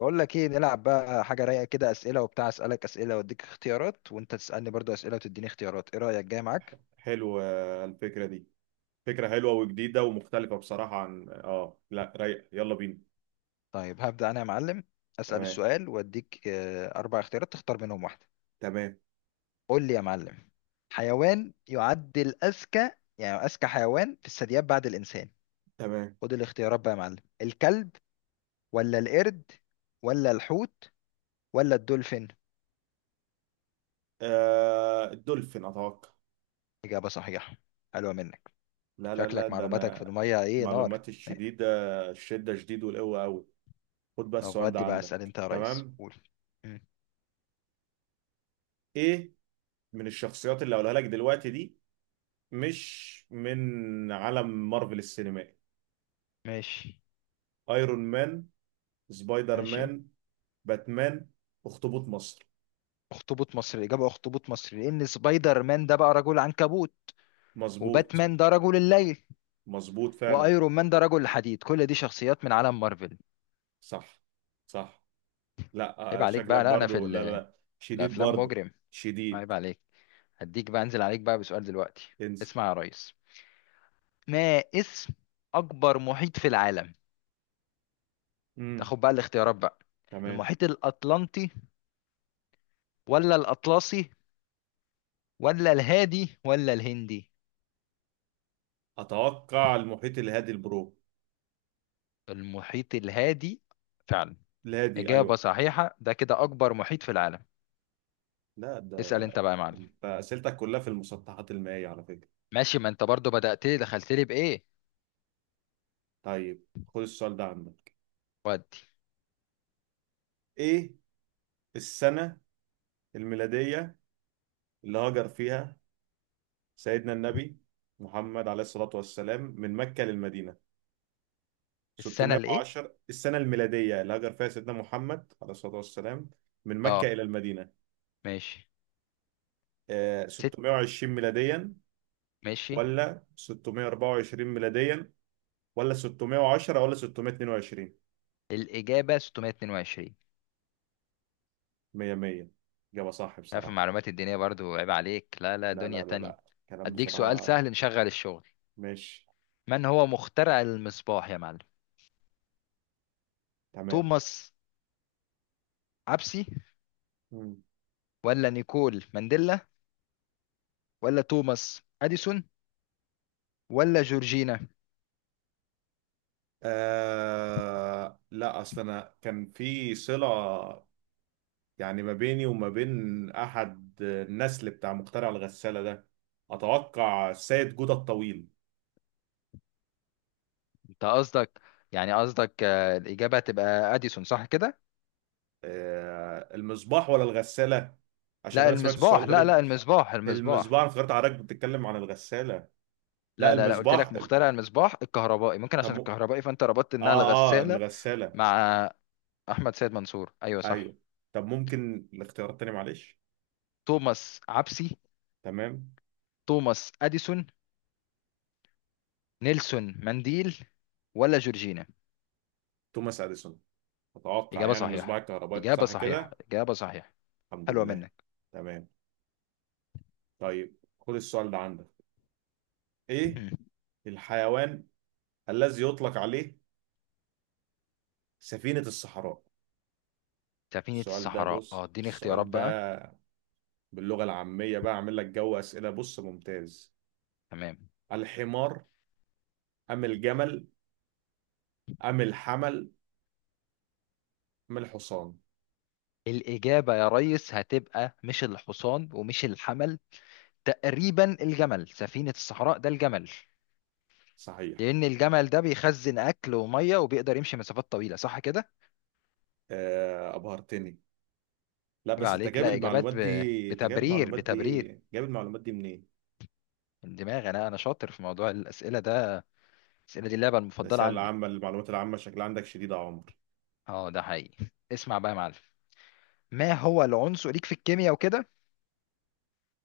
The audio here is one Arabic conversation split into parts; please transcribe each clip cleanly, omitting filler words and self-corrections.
بقول لك ايه، نلعب بقى حاجه رايقه كده. اسئله وبتاع، اسالك اسئله واديك اختيارات وانت تسالني برضو اسئله وتديني اختيارات. ايه رايك؟ جاي معاك. حلوة الفكرة دي. فكرة حلوة وجديدة ومختلفة بصراحة عن لا، رايق. يلا بينا. طيب هبدا انا يا معلم. اسال تمام. السؤال واديك اربع اختيارات تختار منهم واحده. تمام. قول لي يا معلم. حيوان يعد الاذكى، يعني اذكى حيوان في الثدييات بعد الانسان. تمام. خد الاختيارات بقى يا معلم. الكلب، ولا القرد، ولا الحوت، ولا الدولفين؟ آه، الدولفين أتوقع. اجابه صحيحه. حلوه منك. لا لا لا، شكلك ده معلوماتك في أنا. الميه، ايه نار. معلوماتي الشديدة، الشدة شديد والقوة قوي. خد بقى طب السؤال ده ودي بقى، اسال عندك. انت يا ريس، تمام. قول. إيه؟ من الشخصيات اللي هقولها لك دلوقتي دي، مش من عالم مارفل السينمائي؟ ماشي. ايرون مان، سبايدر مان، ماشي. باتمان، اخطبوط مصر. اخطبوط مصري. الاجابه اخطبوط مصري، لان سبايدر مان ده بقى رجل عنكبوت، مظبوط. وباتمان ده رجل الليل، مظبوط فعلا. وايرون مان ده رجل حديد، كل دي شخصيات من عالم مارفل. صح. صح. لا، عيب عليك شكلك بقى. لا انا في برضو. لا لا ال- لا. شديد الافلام برضو. مجرم. شديد. عيب عليك. هديك بقى، انزل عليك بقى بسؤال دلوقتي. انزل. اسمع يا ريس. ما اسم اكبر محيط في العالم؟ امم تاخد بقى الاختيارات بقى. تمام. المحيط الاطلنطي، ولا الاطلسي، ولا الهادي، ولا الهندي؟ اتوقع المحيط الهادي البرو. المحيط الهادي فعلا. الهادي. إجابة ايوه. صحيحة، ده كده أكبر محيط في العالم. لا اسأل ده. أنت بقى يا معلم. انت اسئلتك كلها في المسطحات المائية على فكرة. ماشي، ما أنت برضو بدأت لي، دخلت لي بإيه. طيب خد السؤال ده عندك. ودي. ايه؟ السنة الميلادية اللي هاجر فيها سيدنا النبي محمد عليه الصلاة والسلام من مكة للمدينة. السنة الإيه؟ 610 السنة الميلادية اللي هاجر فيها سيدنا محمد عليه الصلاة والسلام من مكة أه، إلى المدينة. ماشي. ست، 620 ميلاديا، ماشي. ولا 624 ميلاديا، ولا 610، ولا 622. الإجابة 622. 100 100. إجابة صح لا في بصراحة. المعلومات الدينية برضو عيب عليك، لا لا، لا دنيا لا لا تانية. لا، كلام أديك سؤال بصراحة. سهل نشغل الشغل. ماشي. من هو مخترع المصباح يا معلم؟ تمام. توماس عبسي، مم. ولا نيكول مانديلا، ولا توماس أديسون، ولا جورجينا؟ لا، أصل أنا كان في صلة، يعني ما بيني وما بين أحد النسل بتاع مخترع الغسالة ده. أتوقع السيد جودة الطويل. أنت قصدك، يعني قصدك الإجابة هتبقى أديسون صح كده؟ المصباح ولا الغسالة؟ عشان لا انا سمعت السؤال المصباح، لا غالبا. لا، المصباح المصباح. المصباح، انا افتكرت حضرتك بتتكلم عن الغسالة. لا لا، لا لا، قلت لك المصباح مخترع المصباح الكهربائي، ممكن طب عشان الكهربائي فانت ربطت انها اه الغسالة. الغسالة. مع احمد سيد منصور، ايوه صح. ايوه. طب ممكن الاختيار التاني معلش. توماس عبسي، تمام. توماس اديسون، نيلسون مانديل، ولا جورجينا؟ توماس اديسون اتوقع. اجابة يعني مصباح صحيحة، الكهرباء اجابة صح صحيحة، كده؟ اجابة صحيحة. الحمد حلوة لله. منك. تمام. طيب خد السؤال ده عندك. ايه؟ مم. الحيوان الذي يطلق عليه سفينة الصحراء. سفينة الصحراء، اه اديني اختيارات السؤال بقى. ده باللغة العامية بقى، أعمل لك جو أسئلة بص ممتاز. تمام. الحمار، أم الجمل، أم الحمل، أم الحصان. الاجابة يا ريس هتبقى مش الحصان ومش الحمل، تقريبا الجمل. سفينة الصحراء ده الجمل، صحيح. لأن الجمل ده بيخزن أكل ومية وبيقدر يمشي مسافات طويلة، صح كده؟ آه، أبهرتني. لا عيب بس أنت عليك. جايب لا، المعلومات إجابات دي، أنت جايب بتبرير، المعلومات دي. بتبرير. جايب المعلومات دي منين؟ من دماغي أنا، أنا شاطر في موضوع الأسئلة ده، الأسئلة دي اللعبة المفضلة الرسائل عندي. العامة، المعلومات العامة شكلها عندك شديد يا عمر. أه ده حقيقي. اسمع بقى يا معلم، ما هو العنصر ليك في الكيمياء وكده؟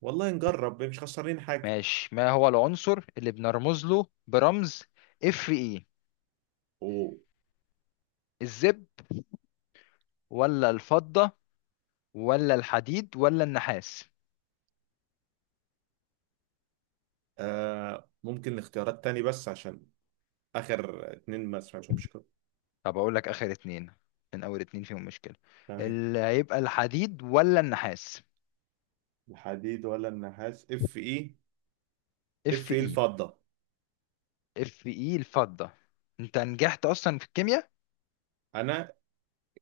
والله نجرب، مش خسرانين حاجة. ماشي. ما هو العنصر اللي بنرمز له برمز اف اي؟ و الزب، ولا الفضة، ولا الحديد، ولا النحاس؟ ممكن اختيارات تاني بس عشان آخر اتنين ما سمعتهمش كده. طب أقول لك آخر اتنين، من أول اتنين فيهم مشكلة. تمام. اللي هيبقى الحديد ولا النحاس؟ الحديد ولا النحاس؟ اف ايه. اف اف ايه اي. الفضة. اف اي الفضة؟ انت نجحت اصلا في الكيمياء. انا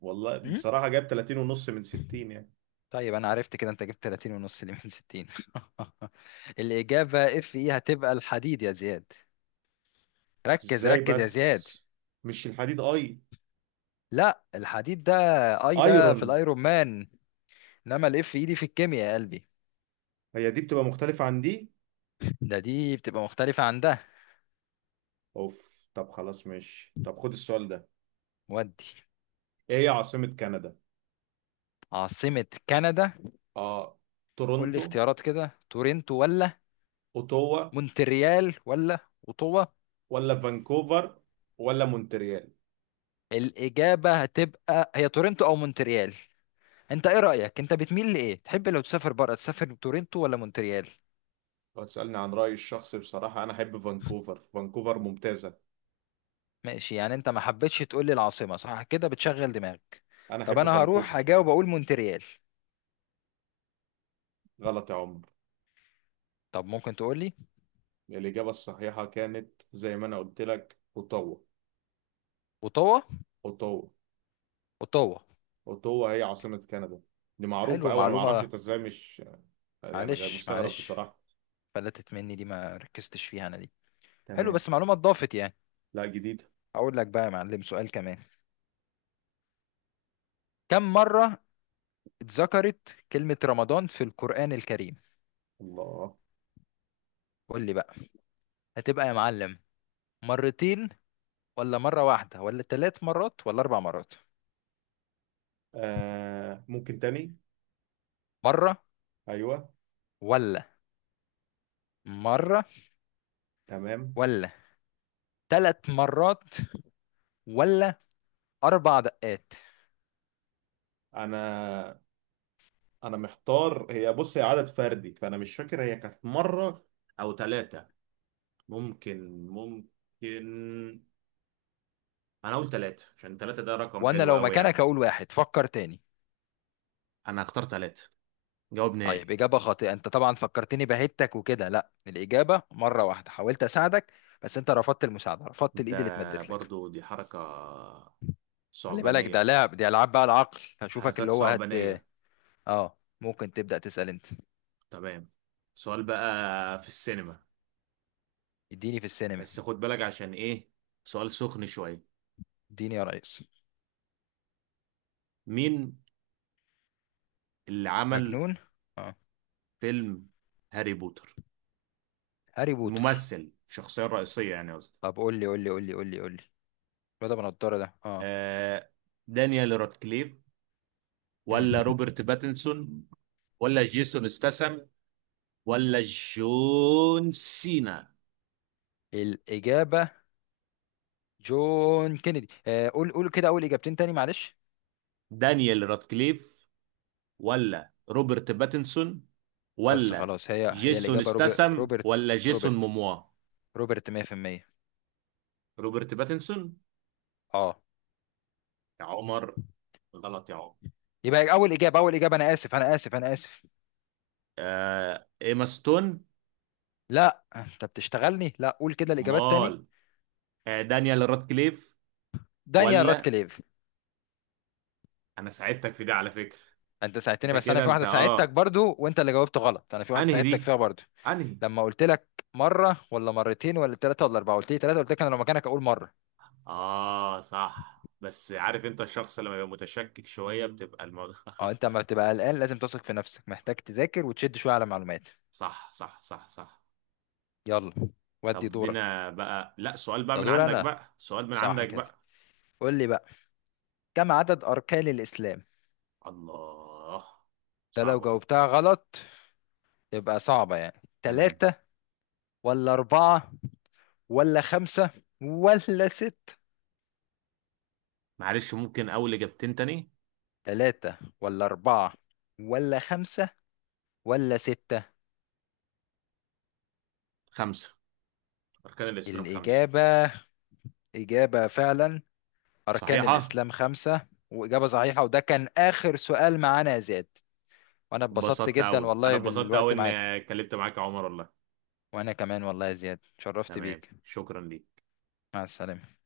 والله مم؟ بصراحة جاب 30 ونص من 60 يعني. طيب انا عرفت كده، انت جبت 30 ونص اللي من 60. الاجابة اف اي هتبقى الحديد يا زياد. ركز ازاي ركز يا زياد. بس؟ مش الحديد اي؟ لا الحديد ده. اي ده في ايرون. الايرون مان، انما الاف اي دي في الكيمياء يا قلبي. هي دي بتبقى مختلفة عن دي. ده دي بتبقى مختلفة عن ده. اوف. طب خلاص، ماشي. طب خد السؤال ده. ودي. ايه هي عاصمة كندا؟ عاصمة كندا. اه، قول لي تورونتو، اختيارات كده. تورنتو، ولا اوتوا، مونتريال، ولا اوتوا. ولا فانكوفر، ولا مونتريال. الإجابة هتبقى هي تورنتو أو مونتريال. انت ايه رأيك؟ انت بتميل لايه؟ تحب لو تسافر بره تسافر تورنتو ولا مونتريال؟ لو تسألني عن رأيي الشخصي بصراحة، انا احب فانكوفر. فانكوفر ممتازة. ماشي، يعني انت ما حبيتش تقول لي العاصمة، صح كده؟ بتشغل دماغك. انا طب احب انا هروح فانكوفر. هجاوب، اقول مونتريال. غلط يا عمر. طب ممكن تقول لي. الإجابة الصحيحة كانت زي ما انا قلت لك، اوتوا. اوتاوا. اوتوا. اوتاوا. اوتوا هي عاصمة كندا. دي معروفة حلو، أوي، أنا معرفش معلومة. أنت إزاي مش. يعني غير معلش، مستغرب معلش. بصراحة. فلتت مني دي، ما ركزتش فيها انا دي. حلو، تمام. بس معلومة اتضافت يعني. لا، جديدة. اقول لك بقى يا معلم سؤال كمان. كم مرة اتذكرت كلمة رمضان في القرآن الكريم؟ الله. قول لي بقى. هتبقى يا معلم مرتين، ولا مرة واحدة، ولا ثلاث مرات، ولا أربع مرات؟ آه، ممكن تاني؟ مرة، أيوه. ولا مرة، تمام. ولا ثلاث مرات، ولا أربع دقات. أنا أنا محتار. هي بص، هي عدد فردي، فأنا مش فاكر هي كانت مرة أو ثلاثة. ممكن ممكن. أنا أقول ثلاثة عشان ثلاثة ده رقم وأنا حلو لو أوي يعني. مكانك هقول واحد، فكر تاني. أنا هختار ثلاثة. جواب طيب نهائي. إجابة خاطئة. أنت طبعا فكرتني بهتك وكده. لا الإجابة مرة واحدة. حاولت أساعدك بس أنت رفضت المساعدة، رفضت الإيد اللي ده اتمدت لك. برضو دي حركة خلي بالك ده صعبانية. لعب، دي ألعاب بقى العقل، هشوفك حركات اللي هو هت. صعبانية. آه ممكن تبدأ تسأل أنت. تمام. سؤال بقى في السينما. اديني في السينما. بس خد بالك عشان ايه، سؤال سخن شوية. اديني يا ريس. مين اللي عمل مجنون. آه. فيلم هاري بوتر، هاري بوتر. الممثل الشخصية الرئيسية يعني قصدي؟ طب قول لي قول لي. بدأ بنضارة ده اه. آه، دانيال رادكليف، مم. ولا روبرت باتنسون، ولا جيسون استسم، ولا جون سينا. الإجابة جون كينيدي. آه قول قول كده أول إجابتين تاني معلش. دانيال رادكليف، ولا روبرت باتنسون، بس ولا خلاص هي هي جيسون الإجابة استسم، روبرت. ولا جيسون روبرت. موموا. روبرت 100%. روبرت باتنسون اه. يا عمر. غلط يا عمر. يبقى أول إجابة أول إجابة، أنا آسف أنا آسف أنا آسف. آه، ايما ستون. لا أنت بتشتغلني. لا قول كده الإجابات تاني. مال. آه، دانيال رادكليف دانيال ولا. راتكليف. انا ساعدتك في دي على فكرة. أنت ساعدتني انت بس أنا كده في انت واحدة ساعدتك اه برضو، وأنت اللي جاوبت غلط. أنا في واحدة انهي ساعدتك دي؟ فيها برضو. انهي؟ لما قلت لك مرة ولا مرتين ولا ثلاثة ولا أربعة، قلت لي ثلاثة، قلت لك أنا لو مكانك أقول مرة. اه صح. بس عارف، انت الشخص لما يبقى متشكك شوية بتبقى الموضوع. اه انت لما بتبقى قلقان لازم تثق في نفسك، محتاج تذاكر وتشد شويه على معلومات. صح صح صح صح. يلا. ودي طب دورك. ادينا بقى. لا، سؤال بقى ده من دور عندك انا، بقى، سؤال من صح عندك كده؟ بقى. قول لي بقى. كم عدد اركان الاسلام؟ الله، ده لو صعبة دي. جاوبتها غلط يبقى صعبه. يعني تمام. تلاتة، ولا أربعة، ولا خمسة، ولا ست؟ معلش ممكن اول اجابتين تاني. تلاتة ولا أربعة ولا خمسة ولا ستة. خمسة. اركان الاسلام خمسة. الإجابة، إجابة فعلا. أركان صحيحة. الإسلام خمسة، وإجابة صحيحة، وده كان آخر سؤال معانا يا زياد. وانا اتبسطت اتبسطت جدا قوي. انا والله اتبسطت قوي بالوقت ان معاك. اتكلمت معاك يا عمر والله. وانا كمان والله يا زياد شرفت تمام. بيك. شكرا ليك. مع السلامة.